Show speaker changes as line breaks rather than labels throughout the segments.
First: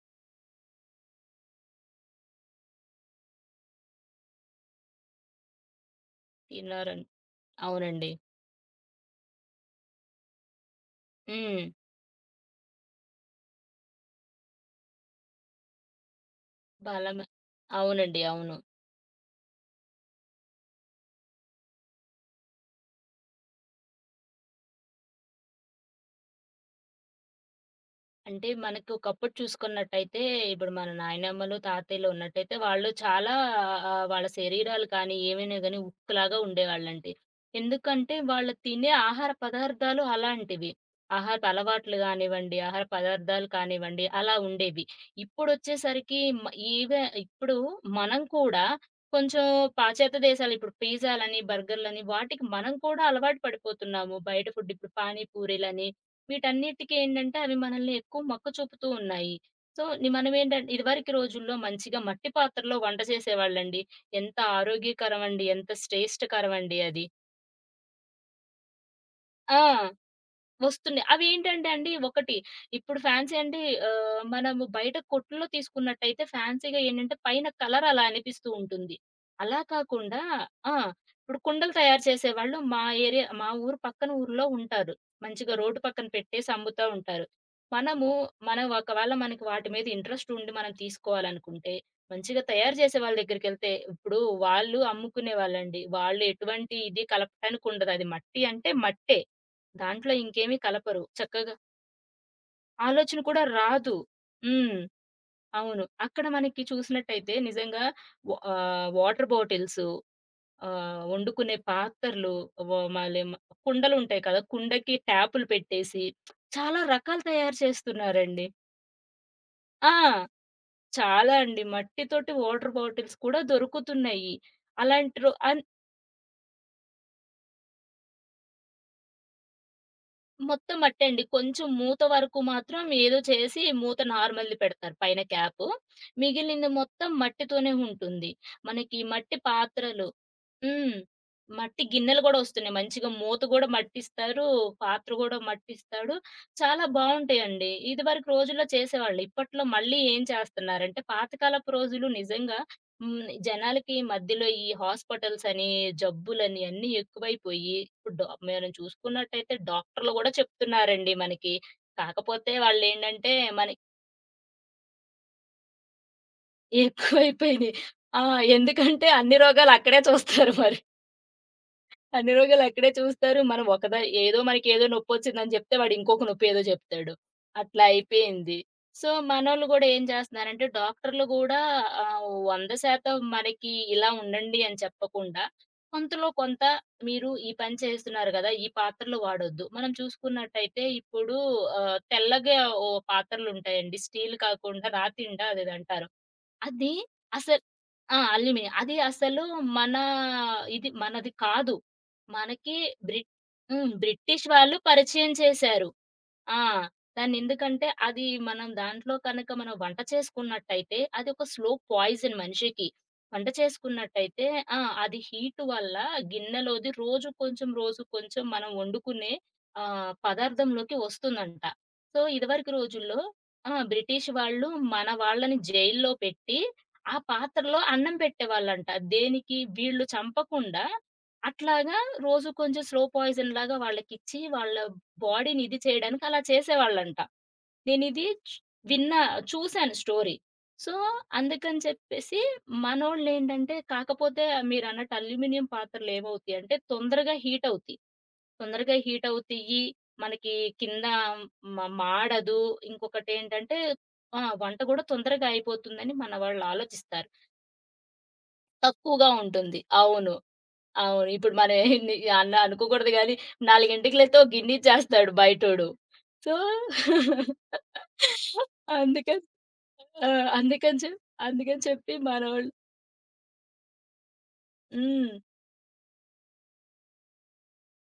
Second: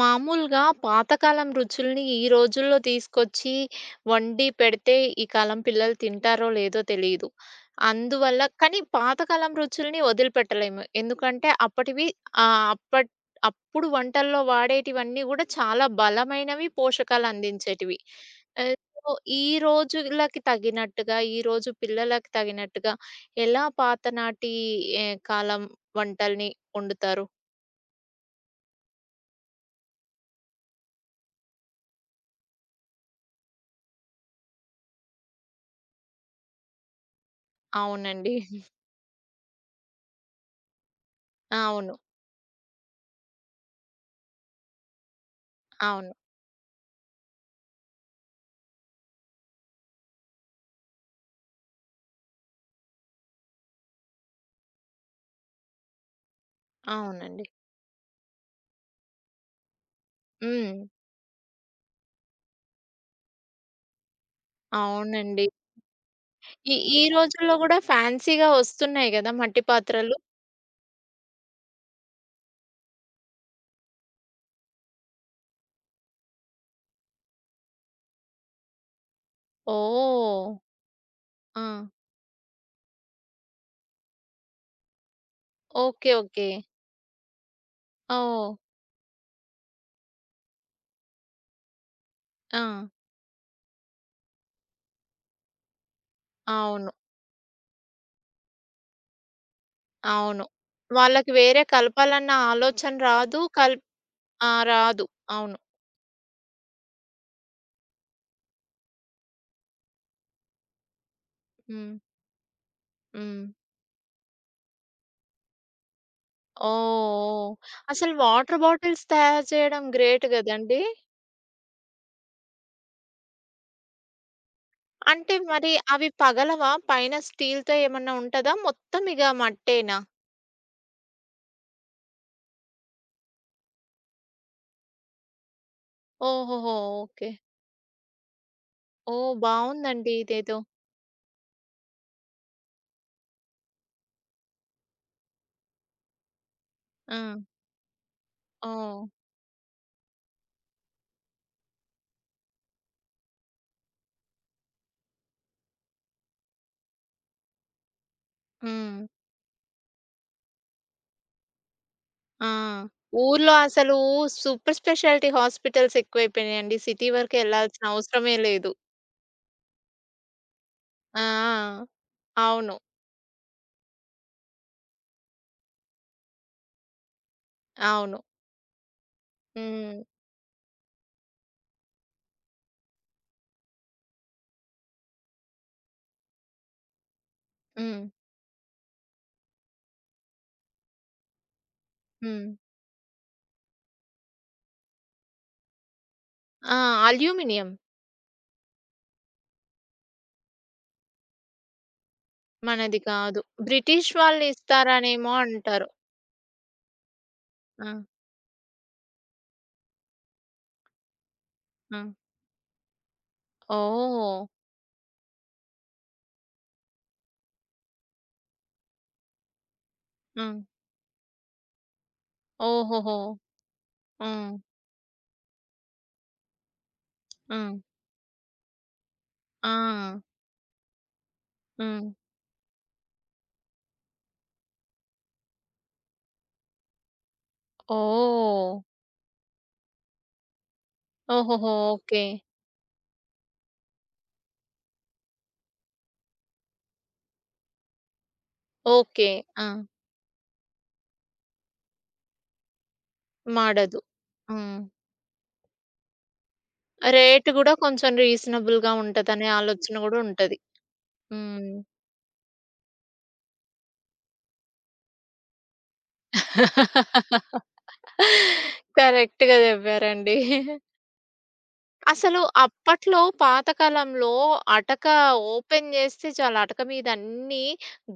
మామూలుగా పాతకాలం రుచుల్ని ఈ రోజుల్లో తీసుకొచ్చి వండి పెడితే ఈ కాలం పిల్లలు తింటారో లేదో
తిన్నారన్
తెలీదు.
అవునండి.
అందువల్ల కానీ పాతకాలం రుచుల్ని వదిలిపెట్టలేము. ఎందుకంటే
హ్మ్.
అప్పటివి ఆహ్, అప్పట్ అప్పుడు వంటల్లో వాడేటివన్నీ గూడా చాలా బలమైనవి,
బలమే
పోషకాలు అందించేటివి.
అవునండి. అవును.
ఆహ్, సో, ఈ రోజులకి తగినట్టుగా, ఈ రోజు పిల్లలకి తగినట్టుగా ఎలా పాతనాటి ఏ కాలం వంటల్ని వండుతారు?
అంటే మనకి ఒకప్పుడు చూసుకున్నట్టయితే, ఇప్పుడు మన నాయనమ్మలు, తాతయ్యలు ఉన్నట్టయితే వాళ్ళు చాలా వాళ్ళ శరీరాలు కానీ, ఏమైనా గాని ఉక్కులాగా ఉండేవాళ్ళండి. ఎందుకంటే,
అవునండి.
వాళ్ళు తినే ఆహార పదార్థాలు అలాంటివి. ఆహారపు
అవును.
అలవాట్లు గానివ్వండి, ఆహార పదార్థాలు కానివ్వండి, అలా ఉండేవి.
అవును.
ఇప్పుడొచ్చేసరికి మ ఇప్పుడు మనం కూడా కొంచెం పాశ్చాత్య దేశాలు ఇప్పుడు పిజ్జాలని, బర్గర్‌లని వాటికి మనం కూడా అలవాటు పడిపోతున్నాము. బయట ఫుడ్ ఇప్పుడు పానీ పూరీలని వీటన్నిటికి ఏంటంటే
అవునండి.
అవి మనల్ని ఎక్కువ మక్కువ చూపుతూ ఉన్నాయి. సో, మనం ఏంటంటే
హ్మ్.
ఇదివరకు రోజుల్లో మంచిగా మట్టి పాత్రలో వంట చేసేవాళ్ళండి. ఎంత ఆరోగ్యకరమండి.
అవునండి.
ఎంత
ఈ
శ్రేష్టకరమండి
ఈ
అది.
రోజుల్లో గూడా ఫ్యాన్సీ‌గా వస్తున్నాయి గదా!
ఆ!
మట్టి పాత్రలు.
వస్తున్నాయి. అవేంటంటే అండి ఒకటి ఇప్పుడు ఫ్యాన్సీ అంటే మనము బయట కొట్టుల్లో తీసుకున్నట్టయితే ఫ్యాన్సీ‌గా ఏంటంటే పైన కలర్ అలా అనిపిస్తూ ఉంటుంది. అలా కాకుండా
ఓహ్!
ఆ! ఇప్పుడు
ఆ!
కుండలు తయారు చేసేవాళ్ళు మా ఏరియా మా ఊరు పక్కన ఊర్లో ఉంటారు. మంచిగా రోడ్డు పక్కన
ఓకే. ఓకే.
పెట్టేసి అమ్ముతా ఉంటారు. మనము
ఓహ్!
మనం ఒకవేళ మనకి వాటి మీద ఇంట్రెస్ట్ ఉండి మనం తీసుకోవాలనుకుంటే మంచిగా
ఆ!
తయారు చేసే వాళ్ళ దగ్గరికెళ్తే, ఇప్పుడు వాళ్ళు అమ్ముకునేవాళ్ళండి. వాళ్ళు ఎటువంటి
అవును.
ఇది కలపటానికి ఉండదు. అది మట్టి అంటే మట్టే. దాంట్లో
అవును.
ఇంకేమి కలపరు.
వాళ్ళకి
చక్కగా
వేరే కలపాలన్న ఆలోచన
ఆలోచన
రాదు.
కూడా రాదు.
ఆ!
హ్మ్.
రాదు. అవును.
అవును. అక్కడ మనకి చూసినట్టయితే నిజంగా వాటర్ బాటిల్సు, వండుకునే
హ్మ్.
పాత్రలు, వ మళ్ళీ మ
హ్మ్.
కుండలుంటాయి కదా! కుండకి ట్యాపులు పెట్టేసి చాలా
ఓహ్!
రకాలు
ఓహ్!
తయారు
అసలు
చేస్తున్నారండి.
వాటర్ బాటిల్స్ తయారు చేయడం
ఆ!
గ్రేట్ గదండీ!
చాలా అండి. మట్టితోటి వాటర్ బాటిల్స్ కూడా దొరుకుతున్నాయి. అలాంటి రో
అంటే
అన్
మరి అవి పగలవా? పైన స్టీల్‌తో ఏమన్నా ఉంటదా? మొత్తం ఇగ మట్టేనా?
మొత్తం మట్టే అండి. కొంచెం మూత వరకు మాత్రం ఏదో చేసి మూత నార్మల్‌ది పెడతారు పైన క్యాపు. మిగిలింది
ఓహోహో!
మొత్తం
ఓకే.
మట్టితోనే ఉంటుంది. మనకి
ఓహ్!
మట్టి పాత్రలు.
బావుందండి ఇదేదో.
హ్మ్. మట్టి గిన్నెలు గూడా ఒస్తున్నాయి. మంచిగా మూత గూడా మట్టిస్తారు. పాత్ర గూడా మట్టిస్తాడు. చాలా
ఆ!
బావుంటాయండి. ఇదివరకు రోజుల్లో
ఓహ్!
చేసేవాళ్ళు. ఇప్పట్లో మళ్ళీ ఏం చేస్తున్నారంటే పాతకాలపు రోజులు నిజంగా. హ్మ్. జనాలకి మధ్యలో ఈ హాస్పిటల్స్ అని, జబ్బులని అన్నీ ఎక్కువైపోయి, ఇప్పుడు మనం
హ్మ్.
చూసుకున్నట్టయితే డాక్టర్లు గూడా చెప్తున్నారండి మనకి.
ఆ!
కాకపోతే వాళ్ళేంటంటే,
ఊర్లో
మనకి
అసలు సూపర్ స్పెషాలిటీ హాస్పిటల్స్ ఎక్కువైపోయినాయండి. సిటీ వరకు
ఎక్కువైపోయినియి.
ఎళ్ళాల్సిన
ఆ!
అవసరమే లేదు.
ఎందుకంటే అన్ని రోగాలు అక్కడే చూస్తారు మరి.
ఆ! ఆ!
అన్ని రోజులు
అవును.
అక్కడే చూస్తారు. మనం ఒకదా ఏదో మనకేదో నొప్పొచ్చిందని జెప్తే, వాడు ఇంకొక నొప్పి ఏదో చెప్తాడు. అట్లా
అవును.
అయిపోయింది. సో, మనోళ్ళు గూడా
హ్మ్.
ఏం చేస్తన్నారంటే, డాక్టర్లు గూడా 100% మనకి ఇలా ఉండండి అని చెప్పకుండా, కొంతలో కొంత మీరు ఈ పని
హ్మ్.
చేస్తున్నారు గదా! ఈ పాత్రలు వాడొద్దు. మనం చూసుకున్నట్టయితే ఇప్పుడు
హ్మ్.
తెల్లగా ఓ పాత్రలుంటాయండి. స్టీల్ కాకుండా రాతిండా అదేదో అంటారు.
ఆ!
అది అసలు
అల్యూమినియం
ఆ! అల్లిమిని. అది అసలు మన ఇది మనది కాదు. మనకి
మనది
బ్రి
కాదు.
హ్మ్.
బ్రిటిష్ వాళ్ళు
బ్రిటిష్ వాళ్ళు పరిచయం
ఇస్తారనేమో
చేశారు.
అంటారు.
ఆ! దాన్నెందుకంటే
ఆ!
అది మనం దాంట్లో కనుక మనం వంట చేసుకున్నట్టయితే అదొక స్లో
ఆ!
పాయిజన్ మనిషికి. వంట
ఓహ్!
చేసుకున్నట్టయితే ఆ! అది హీట్ వల్ల గిన్నెలోది రోజు కొంచెం, రోజు కొంచెం మనం వండుకునే
ఆ!
పదార్థంలోకి వస్తుందంట. సో, ఇదివరకు
ఓహోహో!
రోజుల్లో ఆ! బ్రిటిష్
హ్మ్.
వాళ్ళు మన వాళ్ళని జైల్లో పెట్టి ఆ
హ్మ్.
పాత్రలో అన్నం పెట్టేవాళ్ళంట. దేనికి వీళ్ళు
ఆ!
చంపకుండా అట్లాగా
హ్మ్.
రోజు కొంచెం స్లో పాయిజన్ లాగా వాళ్ళకిచ్చి వాళ్ళ బాడీని ఇది చేయడానికి అలా చేసేవాళ్ళంట. నేనిది చ్
ఓహ్!
విన్నా, చూసాను స్టోరీ. సో,
ఓహోహో!
అందుకని
ఓకే.
చెప్పేసి మనోళ్ళేంటంటే కాకపోతే మీరన్నట్టు అల్యూమినియం పాత్రలేమవుతాయంటే తొందరగా హీటవుతాయి. తొందరగా
ఓకే. ఆ!
హీటవుతాయి. మనకి కింద మాడదు. ఇంకొకటేంటంటే
మాడదు.
ఆ! వంట
హ్మ్.
గూడా తొందరగా అయిపోతుందని మన వాళ్ళు ఆలోచిస్తారు.
రేట్ గూడా కొంచెం రీజనబుల్‌గా
తక్కువగా
ఉంటదనే
ఉంటుంది.
ఆలోచన గూడా
అవును.
ఉంటది.
అవును. ఇప్పుడు
హ్మ్.
మనం ఎన్ని అన్న అనుకోకూడదు గానీ, 4కి లేతే ఒక గిన్ని ఇచ్చేస్తాడు బయటోడు. సో, అందుకని
కరెక్ట్‌గా
ఆ!
జెప్పారండి.
అందుకని చెప్ అందుకని చెప్పి
అసలు
మనోళ్ళు.
అప్పట్లో పాతకాలంలో అటక
హ్మ్.
ఓపెన్ జేస్తే చాలు అటక మీద అన్నీ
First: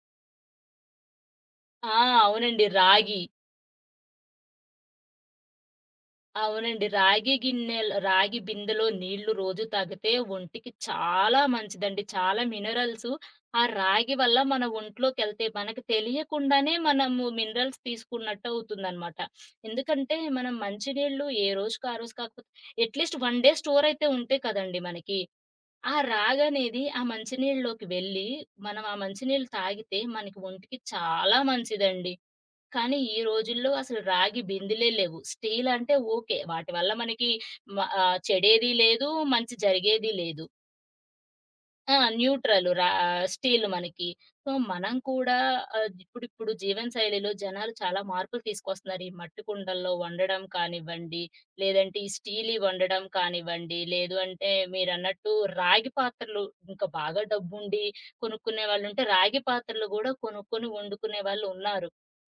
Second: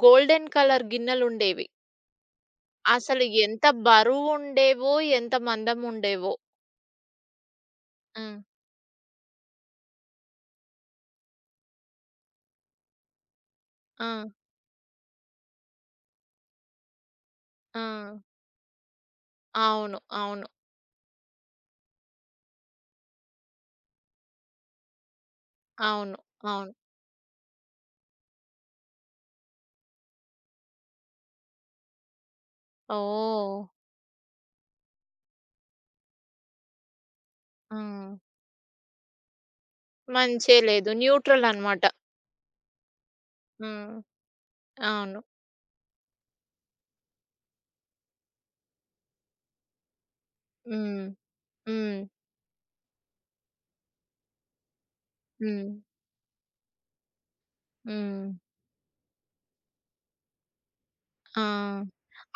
గోల్డెన్ కలర్ గిన్నెలుండేవి.
ఆ! అవునండి. రాగి.
అసలు ఎంత బరువుండేవో, ఎంత మందముండేవో.
అవునండి. రాగి గిన్నెలు,
హ్మ్.
రాగి బిందెలో నీళ్లు రోజు తాగితే ఒంటికి చాలా మంచిదండి. చాలా మినరల్స్ ఆ రాగి
ఆ!
వల్ల మన ఒంట్లోకెళ్తాయి. మనకు తెలియకుండానే మనము మినరల్స్
ఆ!
తీసుకున్నట్టు అవుతుందనమాట.
అవును.
ఎందుకంటే
అవును.
మనం మంచినీళ్ళు ఏ రోజుకి ఆ రోజు కాకపోతే అట్‌లీస్ట్ 1 డే స్టోర్ అయితే ఉంటాయి కదండీ మనకి. ఆ
అవును. అవును.
రాగనేది ఆ మంచినీళ్ళలోకి వెళ్ళి మనం ఆ మంచినీళ్ళు తాగితే మనకి ఒంటికి చాలా మంచిదండి. కానీ ఈ
ఓహ్!
రోజుల్లో అసలు రాగి బిందెలే లేవు. స్టీల్ అంటే ఓకే. వాటి వల్ల మనకి
హ్మ్.
చెడేది లేదు, మంచి జరిగేది లేదు.
మంచే లేదు. న్యూట్రల్ అనమాట.
ఆ! న్యూట్రల్ రా స్టీల్
హ్మ్.
మనకి. సో, మనం
అవును.
కూడా ఇప్పుడిప్పుడు జీవనశైలిలో జనాలు చాలా మార్పులు తీసుకొస్తున్నారు. ఈ మట్టి కుండల్లో వండడం
హ్మ్.
కానివ్వండి,
హ్మ్.
లేదంటే ఈ స్టీల్‌యి వండడం కానివ్వండి, లేదు అంటే మీరన్నట్టు
హ్మ్.
రాగి పాత్రలు, ఇంకా బాగా డబ్బుండి
హ్మ్.
కొనుక్కునే వాళ్ళుంటే రాగి పాత్రలు గూడా కొనుక్కొని వండుకునే
ఆ!
వాళ్ళున్నారు.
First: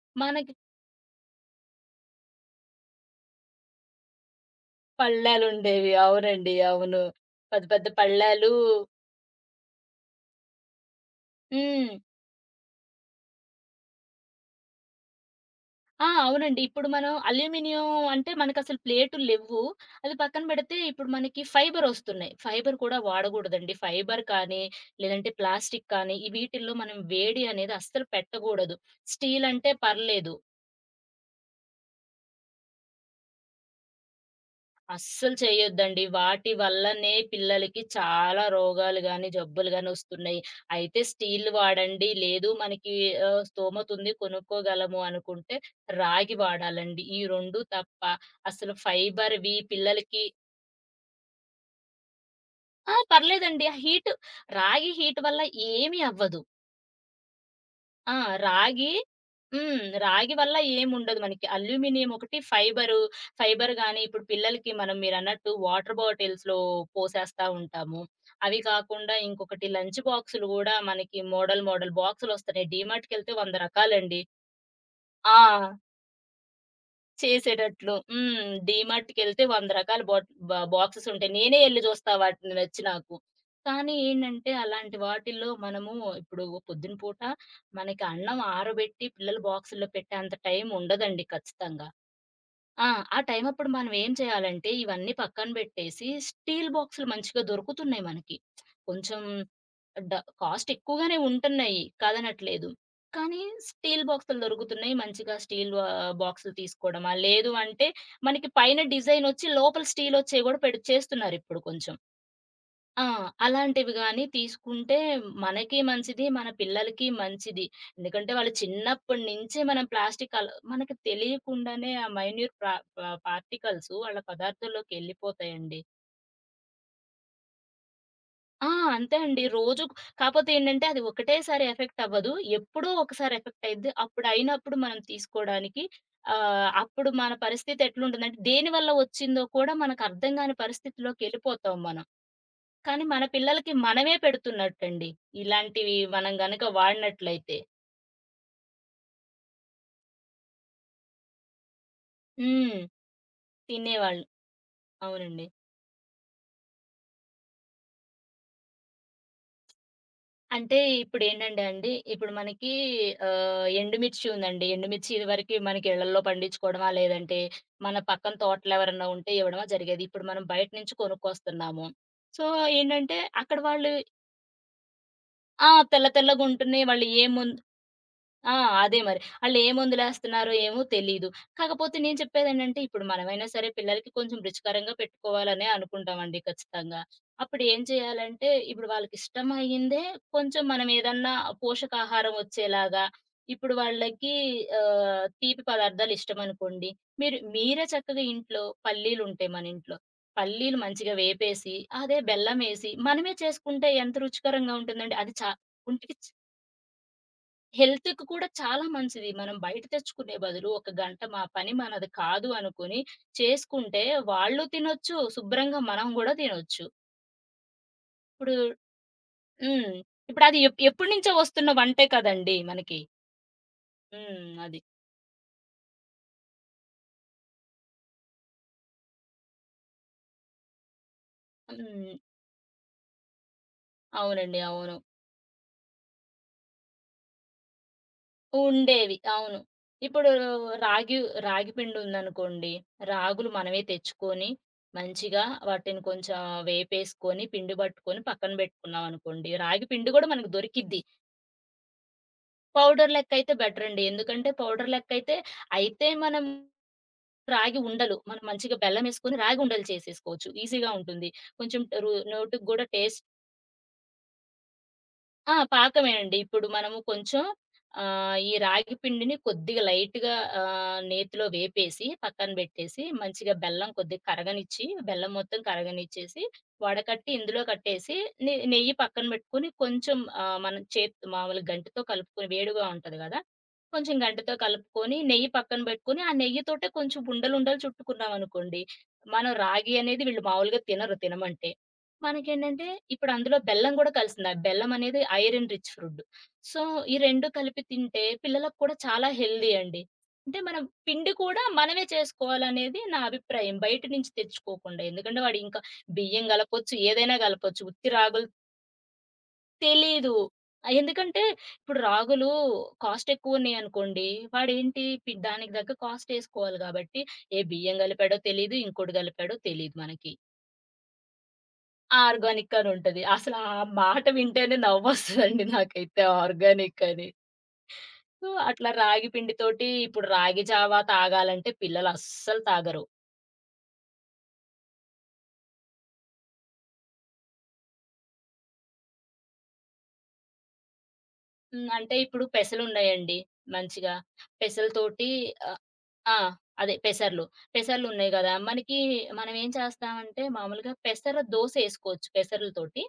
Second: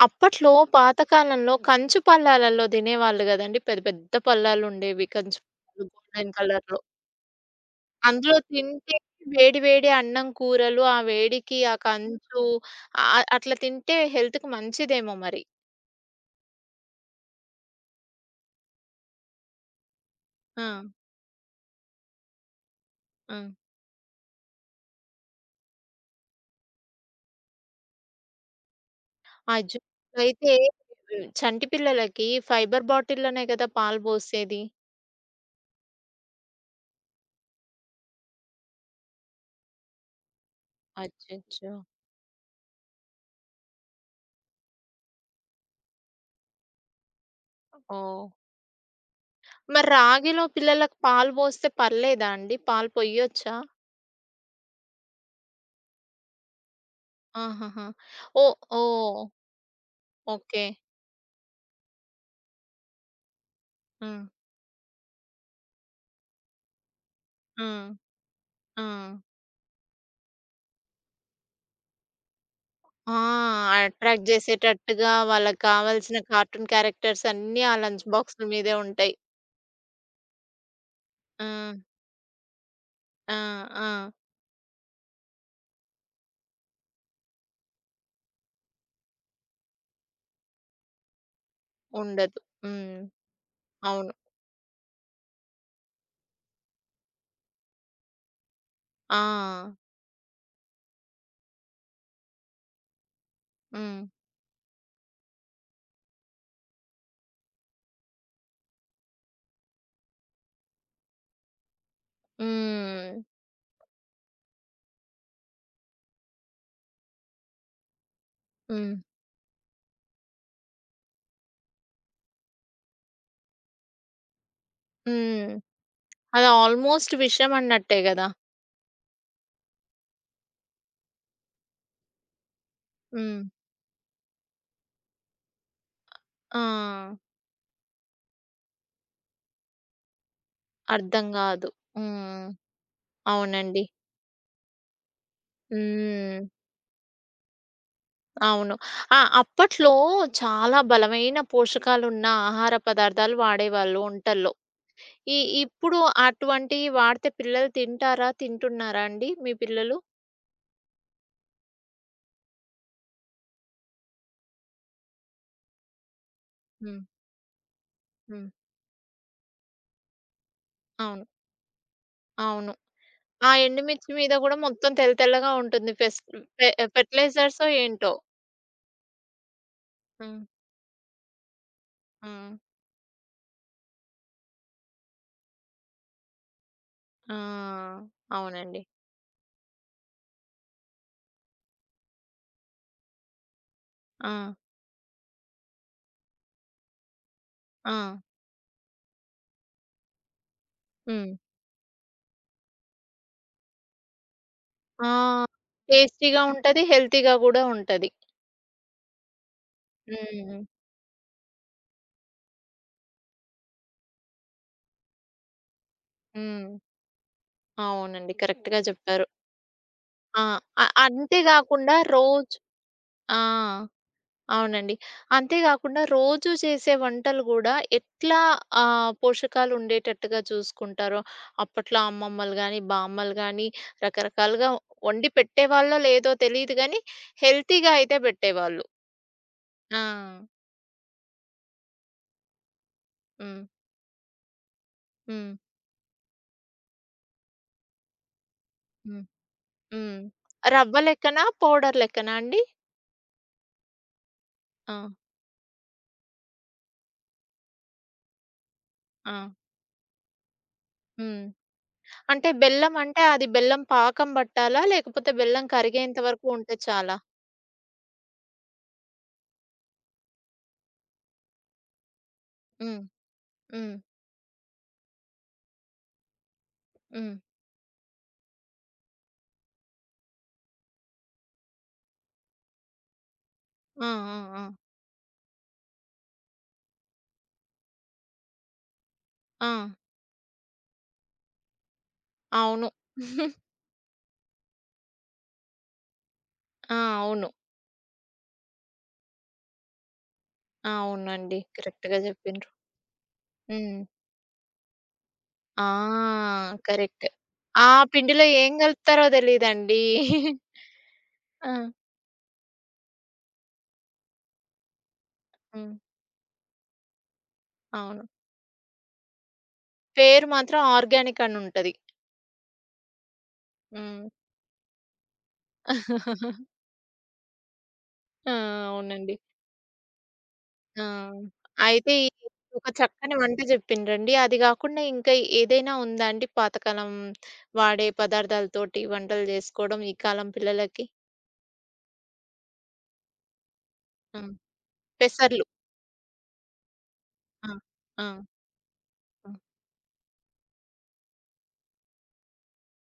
అప్పట్లో
మనకి
పాత కాలంలో కంచు పల్లాలలో తినేవాళ్ళు గదండీ! పెద్ద పెద్ద పల్లాలుండేవి. కంచు పల్లాలు
పళ్ళాలుండేవి.
గోల్డెన్
అవునండి.
కలర్‌లో.
అవును. పెద్ద పెద్ద
అందులో
పళ్ళాలు.
తింటే వేడి వేడి అన్నం, కూరలు, ఆ వేడికి ఆ
హ్మ్.
కంచు అట్లా తింటే హెల్త్‌కి మంచిదేమో మరి.
ఆ! అవునండి. ఇప్పుడు మనం అల్యూమినియం అంటే మనకసలు ప్లేటులు లెవ్వు. అది పక్కన
ఆ!
పెడితే ఇప్పుడు మనకి ఫైబరొస్తున్నాయి. ఫైబర్ కూడా
ఆ!
వాడగూడదండి. ఫైబర్ కానీ, లేదంటే ప్లాస్టిక్ కానీ, ఈ వీటిల్లో మనం వేడి అనేది అస్సలు పెట్టగూడదు. స్టీల్
ఆ
అంటే పర్లేదు.
అయితే చంటి పిల్లలకి ఫైబర్ బాటిల్‌లోనే గదా పాలు బోసేది.
అస్సలు చేయొద్దండి. వాటి వల్లనే పిల్లలకి చాలా రోగాలు గాని, జబ్బులు గాని వస్తున్నాయి. అయితే స్టీల్‌లు
అచ్చచ్చో!
వాడండి. లేదు మనకి స్తోమత ఉంది కొనుక్కోగలము అనుకుంటే రాగి వాడాలండి. ఈ 2 తప్ప
ఓహ్!
అసలు ఫైబర్‌వి
మరి
పిల్లలకి.
రాగిలో పిల్లలకు పాలు పోస్తే పర్లేదా అండి? పాలు
ఆ!
పొయ్యొచ్చా?
పర్లేదండి. ఆ హీట్ రాగి హీట్ వల్ల ఏమి అవ్వదు.
ఆహాహా!
ఆ!
ఓహ్!
రాగి.
ఓహ్!
హ్మ్. రాగి వల్ల
ఓకే.
ఏముండదు మనకి. అల్యూమినియం ఒకటి, ఫైబరు, ఫైబర్ గాని ఇప్పుడు
హ్మ్.
పిల్లలకి మనం మీరన్నట్టు వాటర్ బాటిల్స్‌లో పోసేస్తా
హ్మ్.
ఉంటాము. అవి
ఆ!
కాకుండా ఇంకొకటి లంచ్ బాక్సులు గూడా మనకి మోడల్ మోడల్ బాక్సులొస్తున్నాయి.
ఆ!
డీమార్ట్‌కెళ్తే 100 రకాలండి.
అట్రాక్ట్ చేసేటట్టుగా వాళ్ళకి
ఆ!
కావాల్సిన కార్టూన్ క్యారెక్టర్స్ అన్నీ ఆ
చేసేటట్లు.
లంచ్
హ్మ్.
బాక్స్‌ల మీదే ఉంటాయి.
డీమార్ట్‌కెళ్తే 100 రకాల బాట్ బా బాక్సెస్ ఉంటాయి.
ఆ!
నేనే ఎళ్లి చూస్తా వాటిని నచ్చి నాకు.
ఆ! ఆ!
కానీ ఏంటంటే అలాంటి వాటిల్లో మనము ఇప్పుడు పొద్దున పూట మనకి అన్నం ఆరబెట్టి పిల్లల బాక్సుల్లో పెట్టేంత టైం ఉండదండి ఖచ్చితంగా.
ఉండదు.
ఆ!
హ్మ్.
ఆ టైమప్పుడు మనం ఏం
అవును.
చేయాలంటే, ఇవన్నీ పక్కన బెట్టేసి, స్టీల్ బాక్సులు మంచిగా దొరుకుతున్నాయి మనకి. కొంచెం
ఆ!
డ కాస్ట్ ఎక్కువగానే ఉంటున్నాయి, కాదనట్లేదు. కానీ
హ్మ్.
స్టీల్ బాక్సులు దొరుకుతున్నాయి. మంచిగా స్టీల్ బాక్సులు తీసుకోవడమా, లేదు అంటే మనకి పైన డిజైనొచ్చి, లోపల స్టీలొచ్చేవి గూడా పెడు చేస్తున్నారిప్పుడు కొంచెం. ఆ!
హ్మ్.
అలాంటివి గాని తీసుకుంటే మనకి మంచిది. మన పిల్లలకి మంచిది. ఎందుకంటే వాళ్ళు
హ్మ్.
చిన్నప్పటి నుంచి మనం ప్లాస్టిక్ అల మనకి తెలియకుండానే ఆ పార్టికల్స్ వాళ్ళ పదార్థంలోకి
హ్మ్.
ఎళ్ళిపోతాయండి.
అది ఆల్‌మోస్ట్ విషం అన్నట్టే గదా!
ఆ! అంతే అండి. రోజు కాపోతే ఏంటంటే అది ఒకటేసారి ఎఫెక్ట్ అవ్వదు. ఎప్పుడో ఒకసారి
హ్మ్.
ఎఫెక్ట్ అయిద్ది. అప్పుడు అయినప్పుడు మనం తీసుకోడానికి
ఆ!
అప్పుడు మన పరిస్థితి ఎట్లుంటుందంటే దేనివల్ల వచ్చిందో కూడా మనకు అర్థం గాని
అర్థం గాదు.
పరిస్థితిలోకెళ్ళిపోతాం మనం.
హ్మ్.
కానీ మన పిల్లలకి
అవునండి.
మనమే పెడుతున్నట్టండి. ఇలాంటివి మనం
హ్మ్.
గనక వాడినట్లయితే.
అవును. ఆ! అప్పట్లో చాలా బలమైన పోషకాలున్న ఆహార
హ్మ్.
పదార్థాలు వాడేవాళ్ళు
తినేవాళ్ళు.
వంటల్లో. ఈ
అవునండి.
ఇప్పుడు అటువంటివి వాడితే పిల్లలు తింటారా? తింటున్నారా అండి మీ పిల్లలు?
అంటే ఇప్పుడేంటంటే అండి, ఇప్పుడు మనకి ఎండుమిర్చి ఉందండి. ఎండుమిర్చి ఇదివరకి మనకి ఇళ్ళల్లో పండించుకోవడమా,
హ్మ్.
లేదంటే మన పక్కన
హ్మ్.
తోటలో ఎవరన్నా ఉంటే ఇవ్వడమా జరిగేది. ఇప్పుడు మనం బయట నుంచి
అవును.
కొనుక్కొస్తున్నాము. సో,
అవును.
ఏంటంటే
ఆ
అక్కడ వాళ్ళు
ఎండుమిర్చి మీద గూడా మొత్తం తెల్ల తెల్లగా
ఆ!
ఉంటుంది.
తెల్ల
ఫెస్ట్ ఫె
తెల్లగుంటున్నాయి. వాళ్ళు ఏ ముం
ఫెర్టిలైజర్సో ఏంటో.
ఆ! అదే మరి. ఆళ్ళేం
హ్మ్.
మందులేస్తన్నారో ఏమో తెలీదు. కాకపోతే నేను
హ్మ్.
చెప్పేదేంటంటే, ఇప్పుడు మనమైనా సరే పిల్లలకి కొంచెం రుచికరంగా పెట్టుకోవాలనే అనుకుంటామండి ఖచ్చితంగా. అప్పుడు ఏం
ఆ!
చేయాలంటే,
అవునండి.
ఇప్పుడు వాళ్ళకిష్టమయ్యిందే కొంచెం మనమేదన్నా పోషకాహారం వచ్చేలాగా, ఇప్పుడు
ఆ!
వాళ్ళకి తీపి పదార్థాలిష్టమనుకోండి, మీరే
ఆ!
చక్కగా ఇంట్లో పల్లీలుంటాయి మనింట్లో. పల్లీలు మంచిగా
హ్మ్.
వేపేసి, అదే బెల్లమేసి, మనమే చేసుకుంటే ఎంత రుచికరంగా
ఆ!
ఉంటుందండి. అది చా ఒంటికి,
టేస్టీగా ఉంటది. హెల్తీగా గూడా ఉంటది.
హెల్త్‌కి కూడా చాలా మంచిది. మనం బయట తెచ్చుకునే
హ్మ్.
బదులు ఒక గంట మా పని మనది కాదు అనుకుని చేసుకుంటే వాళ్ళు తినొచ్చు, శుభ్రంగా మనం గూడా
హ్మ్.
తినొచ్చు.
అవునండి.
ఇప్పుడు
కరెక్ట్‌గా హ్మ్. జెప్పారు.
హ్మ్.
ఆ!
ఇప్పుడది ఎప్ ఎప్పటి నుంచో
అంతే
వస్తున్న
గాకుండా
వంటే కదండీ
రోజు
మనకి.
ఆ!
హ్మ్. అది.
అవునండి. అంతే గాకుండా రోజు చేసే వంటలు గూడా ఎట్లా పోషకాలుండేటట్టుగా చూసుకుంటారో, అప్పట్లో
హ్మ్.
అమ్మమ్మలు గానీ, బామ్మలు గానీ
అవునండి.
రకరకాలుగా
అవును.
వండి పెట్టేవాళ్ళో లేదో తెలీదు గానీ, హెల్తీగా అయితే బెట్టేవాళ్ళు.
ఉండేవి. అవును.
ఆ!
ఇప్పుడు రాగి రాగి పిండి ఉందనుకోండి. రాగులు
హ్మ్.
మనమే తెచ్చుకొని మంచిగా
హ్మ్.
వాటిని కొంచెం వేపేసుకొని, పిండి పట్టుకొని పక్కన
హ్మ్.
పెట్టుకున్నామనుకోండి. రాగి పిండి
హ్మ్.
గూడా మనకు దొరికిద్ది.
రవ్వ లెక్కనా? పౌడర్ లెక్కనా అండి?
పౌడర్ లెక్కయితే బెటరండి. ఎందుకంటే పౌడర్
ఆ!
లెక్కయితే, అయితే అయితే మనం రాగి ఉండలు మనం మంచిగా
ఆ!
బెల్లమేసుకొని రాగి ఉండలు చేసేసుకోవచ్చు. ఈజీగా ఉంటుంది.
హ్మ్.
కొంచెం
అంటే
నోటికి గూడా
బెల్లం
టేస్ట్.
అంటే, అది బెల్లం పాకం బట్టాలా? లేకపోతే
ఆ!
బెల్లం కరిగేంత
పాకమేనండి.
వరకు
ఇప్పుడు
ఉంటే
మనము
చాలా?
కొంచెం ఈ రాగి పిండిని కొద్దిగా లైట్‌గా నేతిలో వేపేసి పక్కన
హ్మ్.
బెట్టేసి, మంచిగా బెల్లం
హ్మ్.
కొద్దిగా కరగనిచ్చి, బెల్లం మొత్తం కరగనిచ్చేసి, వడకట్టి
హ్మ్.
ఇందులో కట్టేసి, నెయ్యి పక్కన బెట్టుకొని కొంచెం మనం మామూలుగా గంటెతో కలుపుకొని వేడిగా ఉంటది గదా!
ఆ!
కొంచెం
ఆ!
గంటెతో
ఆ!
కలుపుకొని, నెయ్యి పక్కన బెట్టుకొని, ఆ నెయ్యితోటే కొంచెం ఉండలుండలు చుట్టుకున్నామనుకోండి, మనం
ఆ!
రాగి అనేది వీళ్ళు మామూలుగా తినరు తినమంటే. మనకేంటంటే
అవును.
ఇప్పుడు అందులో బెల్లం గూడా కలిసింది. ఆ బెల్లం అనేది ఐరన్ రిచ్ ఫుడ్. సో,
ఆ!
ఈ 2
అవును.
కలిపి తింటే పిల్లలకు కూడా చాలా హెల్తీ అండి. అంటే మనం
ఆ,
పిండి
అవునండి.
కూడా మనమే
కరెక్ట్‌గా జెప్పిండ్రు.
చేసుకోవాలనేది నా అభిప్రాయం.
హ్మ్.
బయట నుంచి తెచ్చుకోకుండా. ఎందుకంటే వాడు ఇంకా
ఆ!
బియ్యం గలపొచ్చు,
కరెక్ట్.
ఏదైనా గలపొచ్చు.
ఆ
ఉత్తి
పిండిలో
రాగులు
ఏం గలుపుతారో తెలీదండి.
తెలీదు. ఆ, ఎందుకంటే
ఆ!
ఇప్పుడు రాగులు కాస్ట్ ఎక్కువున్నాయనుకోండి, వాడేంటి పి దానికి తగ్గ
హ్మ్.
కాస్ట్ ఏసుకోవాలి గాబట్టి, ఏ బియ్యం
అవును.
గలిపాడో తెలీదు, ఇంకోటి గలిపాడో తెలీదు మనకి.
పేరు మాత్రం ఆర్గానిక్ అనుంటది.
ఆర్గానిక్ అని ఉంటది. అసలు ఆ మాట
హ్మ్.
వింటేనే నవ్వొస్తదండి నాకైతే ఆర్గానిక్ అని. సో,
ఆ!
అట్లా రాగి
అవునండి.
పిండితోటి ఇప్పుడు రాగి జావా
ఆ!
తాగాలంటే పిల్లలు
అయితే ఈ
అస్సలు
ఒక
తాగరు.
చక్కని వంట జెప్పిండ్రండి. అది గాకుండా ఇంకా ఏదైనా ఉందా అండి? పాతకాలం వాడే పదార్థాలతోటి వంటలు జేసుకోవడం ఈ కాలం పిల్లలకి?
హ్మ్. అంటే ఇప్పుడు పెసలున్నాయండి మంచిగా.
ఆ!
పెసలతోటి
పెసర్లు.
ఆ! అదే పెసర్లు.
ఆ! ఆ!
పెసర్లున్నాయి గదా! మనకి
ఆ!
మనం ఏం చేస్తామంటే మామూలుగా పెసర దోసేసుకోవచ్చు పెసర్లతోటి.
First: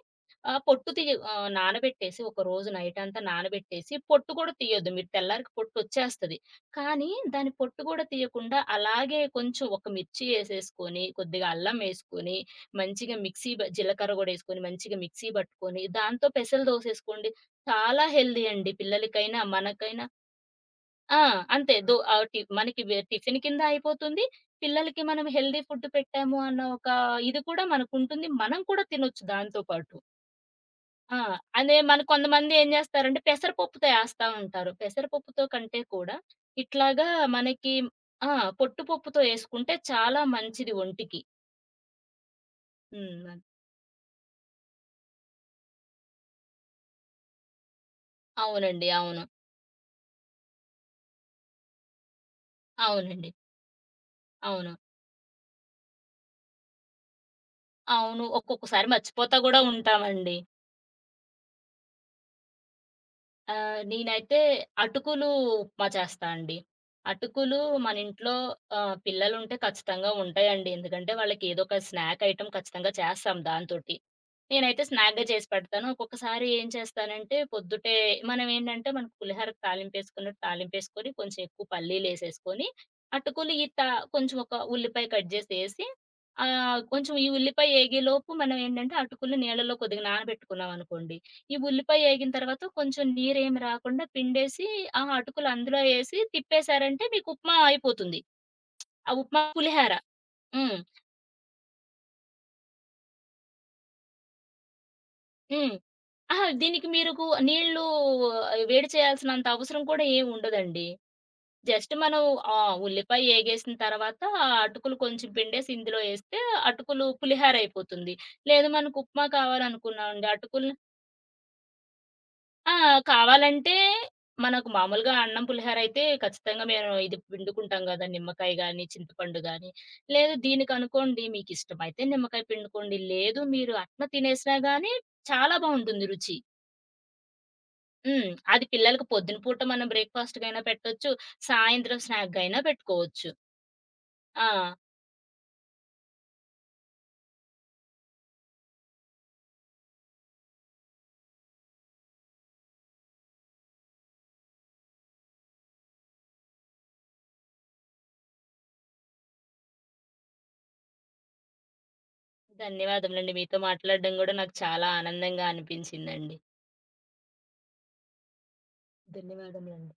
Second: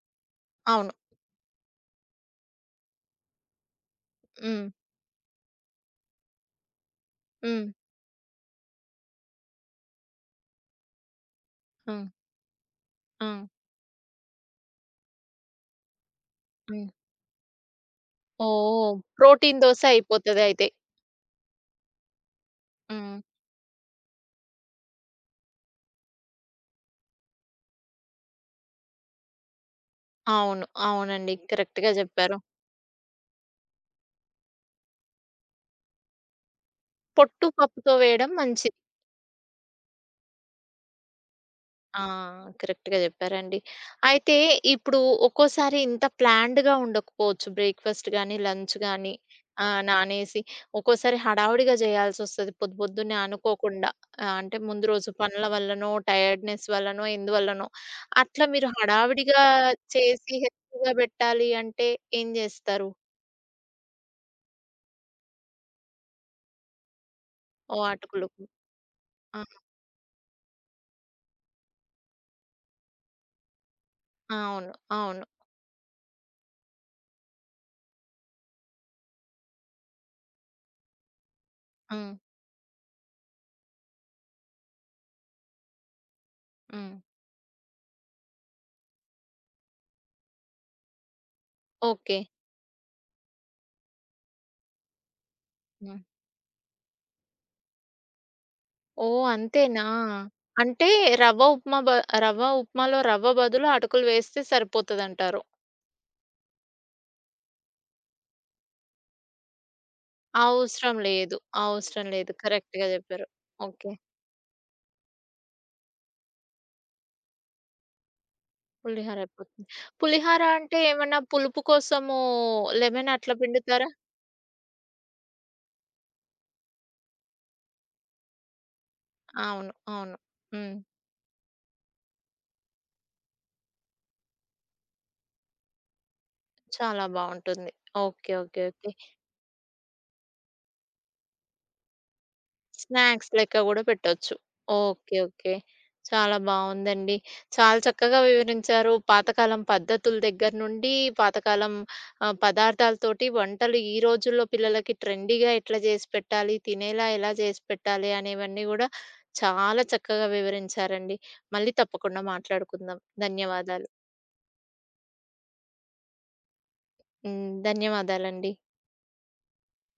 ఆహ్, పొట్టు
అవును.
తీయ ఆహ్, నానబెట్టేసి ఒక రోజు నైటంతా నానబెట్టేసి పొట్టు కూడా
హ్మ్.
తీయొద్దు. మీరు తెల్లారికి పొట్టొచ్చేస్తది. కానీ దాని
హ్మ్.
పొట్టు కూడా తీయకుండా అలాగే కొంచెం ఒక మిర్చి ఏసేసుకొని, కొద్దిగా అల్లం
హ్మ్.
ఏసుకొని, మంచిగా
ఆ!
మిక్సీ బ జీలకర్ర గూడా ఏసుకొని మంచిగా మిక్సీ బట్టుకొని, దాంతో పెసలు
హ్మ్.
దోసేసుకోండి. చాలా హెల్తీ అండి
ఓహ్!
పిల్లలకైనా,
ప్రోటీన్ దోస
మనకైనా.
అయిపోతదయితే.
ఆ! అంతే. దో ఆహ్, టి మనకి
హ్మ్.
టిఫిన్ కింద అయిపోతుంది. పిల్లలకి మనం హెల్తీ ఫుడ్ పెట్టాము అన్న ఒక ఇది కూడా మనకుంటుంది. మనం కూడా తినొచ్చు దాంతో పాటు.
అవును.
ఆ!
అవునండి.
అదే
కరెక్ట్‌గా
మన
జెప్పారు.
కొంతమంది ఏం జేస్తారంటే పెసరపప్పుతో ఏస్తా ఉంటారు. పెసరపప్పుతో కంటే కూడా ఇట్లాగా
పొట్టు
మనకి
పప్పుతో
ఆ!
వేయడం మంచిది.
పొట్టుపప్పుతో ఏసుకుంటే చాలా మంచిది ఒంటికి.
ఆ! కరెక్ట్‌గా
హ్మ్.
చెప్పారండి. అయితే ఇప్పుడు ఒక్కోసారి ఇంత ప్లాన్డ్‌గా ఉండకపోవచ్చు బ్రేక్‌ఫాస్ట్ గాని, లంచ్
అవునండి.
గాని
అవును.
నానేసి ఒక్కోసారి హడావుడిగా చేయాల్సొస్తది పొద్దు పొద్దున్నే
అవునండి.
అనుకోకుండా. అంటే
అవును.
ముందు రోజు పనుల వల్లనో, టైర్డ్‌నెస్ వల్లనో, ఎందువల్లనో
అవును.
అట్లా మీరు
ఒక్కొక్కసారి మర్చిపోతా
హడావిడిగా
గూడా
చేసి
ఉంటామండి.
హెల్తీగా పెట్టాలి అంటే ఏం జేస్తారు?
నేనైతే అటుకులు ఉప్మా చేస్తా అండి. అటుకులు
ఓ
మన
అటుకులు.
ఇంట్లో
ఆ!
పిల్లలుంటే ఖచ్చితంగా ఉంటాయండి. ఎందుకంటే వాళ్ళకి ఏదో ఒక స్నాక్ ఐటెమ్ ఖచ్చితంగా చేస్తాం దాంతోటి.
అవును.
నేనైతే స్నాక్‌గా
అవును.
చేసి పెడతాను. ఒక్కొక్కసారి ఏం చేస్తానంటే పొద్దుటే మనమేంటంటే మనకు పులిహోరకు తాలింపేసుకున్నట్టు తాలింపేసుకొని కొంచెం ఎక్కువ
హ్మ్.
పల్లీలేసేసుకొని, అటుకులు ఈ త కొంచెం ఒక ఉల్లిపాయ కట్ చేసి ఏసి
హ్మ్.
కొంచెం ఈ ఉల్లిపాయ ఏగేలోపు మనం ఏంటంటే అటుకులు నీళ్ళలో కొద్దిగా నానబెట్టుకున్నామనుకోండి, ఈ ఉల్లిపాయ
ఓకే.
ఏగిన తర్వాత కొంచెం నీరేమి రాకుండా పిండేసి, ఆ అటుకులు అందులో
హ్మ్.
ఏసి తిప్పేసారంటే మీకు ఉప్మా అయిపోతుంది. ఆ
ఓహ్!
ఉప్మా
అంతేనా?
పులిహార. హ్మ్.
అంటే రవ్వ ఉప్మా బ రవ్వ ఉప్మాలో రవ్వ బదులు అటుకులు వేస్తే సరిపోతదంటారు.
హ్మ్. అహా! దీనికి నీళ్ళు వేడి చేయాల్సినంత అవసరం కూడా ఏమి ఉండదండి.
అవసరం లేదు.
జస్ట్
అవసరం
మనం
లేదు.
ఆ!
కరెక్ట్‌గా
ఉల్లిపాయ
జెప్పారు.
ఏగేసిన
ఓకే.
తర్వాత ఆ అటుకులు కొంచెం పిండేసి ఇందులో ఏస్తే అటుకులు పులిహార అయిపోతుంది. లేదు మనకు
పులిహోర
ఉప్మా
అయిపోతుంది.
కావాలనుకున్నామండి
పులిహోర
అటుకులు.
అంటే ఏమన్నా పులుపు కోసము
ఆ!
లెమన్ అట్లా
కావాలంటే
పిండుతారా?
మనకు మామూలుగా అన్నం, పులిహోర అయితే ఖచ్చితంగా మేము ఇది పిండుకుంటాం గదా! నిమ్మకాయ గాని, చింతపండు గాని.
అవును. అవును.
లేదు
హ్మ్.
దీనికనుకోండి మీకిష్టమైతే నిమ్మకాయ పిండుకోండి. లేదు మీరు అట్లా తినేసినా గానీ చాలా బావుంటుంది రుచి.
చాలా బావుంటుంది.
హ్మ్.
ఓకే. ఓకే.
అది
ఓకే.
పిల్లలకి పొద్దున పూట మనం బ్రేక్‌ఫాస్ట్‌కైనా పెట్టొచ్చు. సాయంత్రం స్నాక్‌గైనా పెట్టుకోవచ్చు.
స్నాక్స్ లెక్క గూడా పెట్టొచ్చు.
ఆ!
ఓకే. ఓకే. చాలా బావుందండి. చాలా చక్కగా వివరించారు. పాతకాలం పద్ధతుల దగ్గర నుండి, పాతకాలం పదార్థాలతోటి వంటలు ఈ రోజుల్లో పిల్లలకి ట్రెండీగా ఎట్లా జేసి పెట్టాలి, తినేలా ఎలా జేసి పెట్టాలి అనేవన్నీ గూడా చాలా చక్కగా వివరించారండి. మళ్ళీ తప్పకుండా మాట్లాడుకుందాం.
ధన్యవాదములండి. మీతో
ధన్యవాదాలు.
మాట్లాడడం గూడా నాకు చాలా ఆనందంగా అనిపించిందండి.
హ్మ్. ధన్యవాదాలండి.
ధన్యవాదములండి.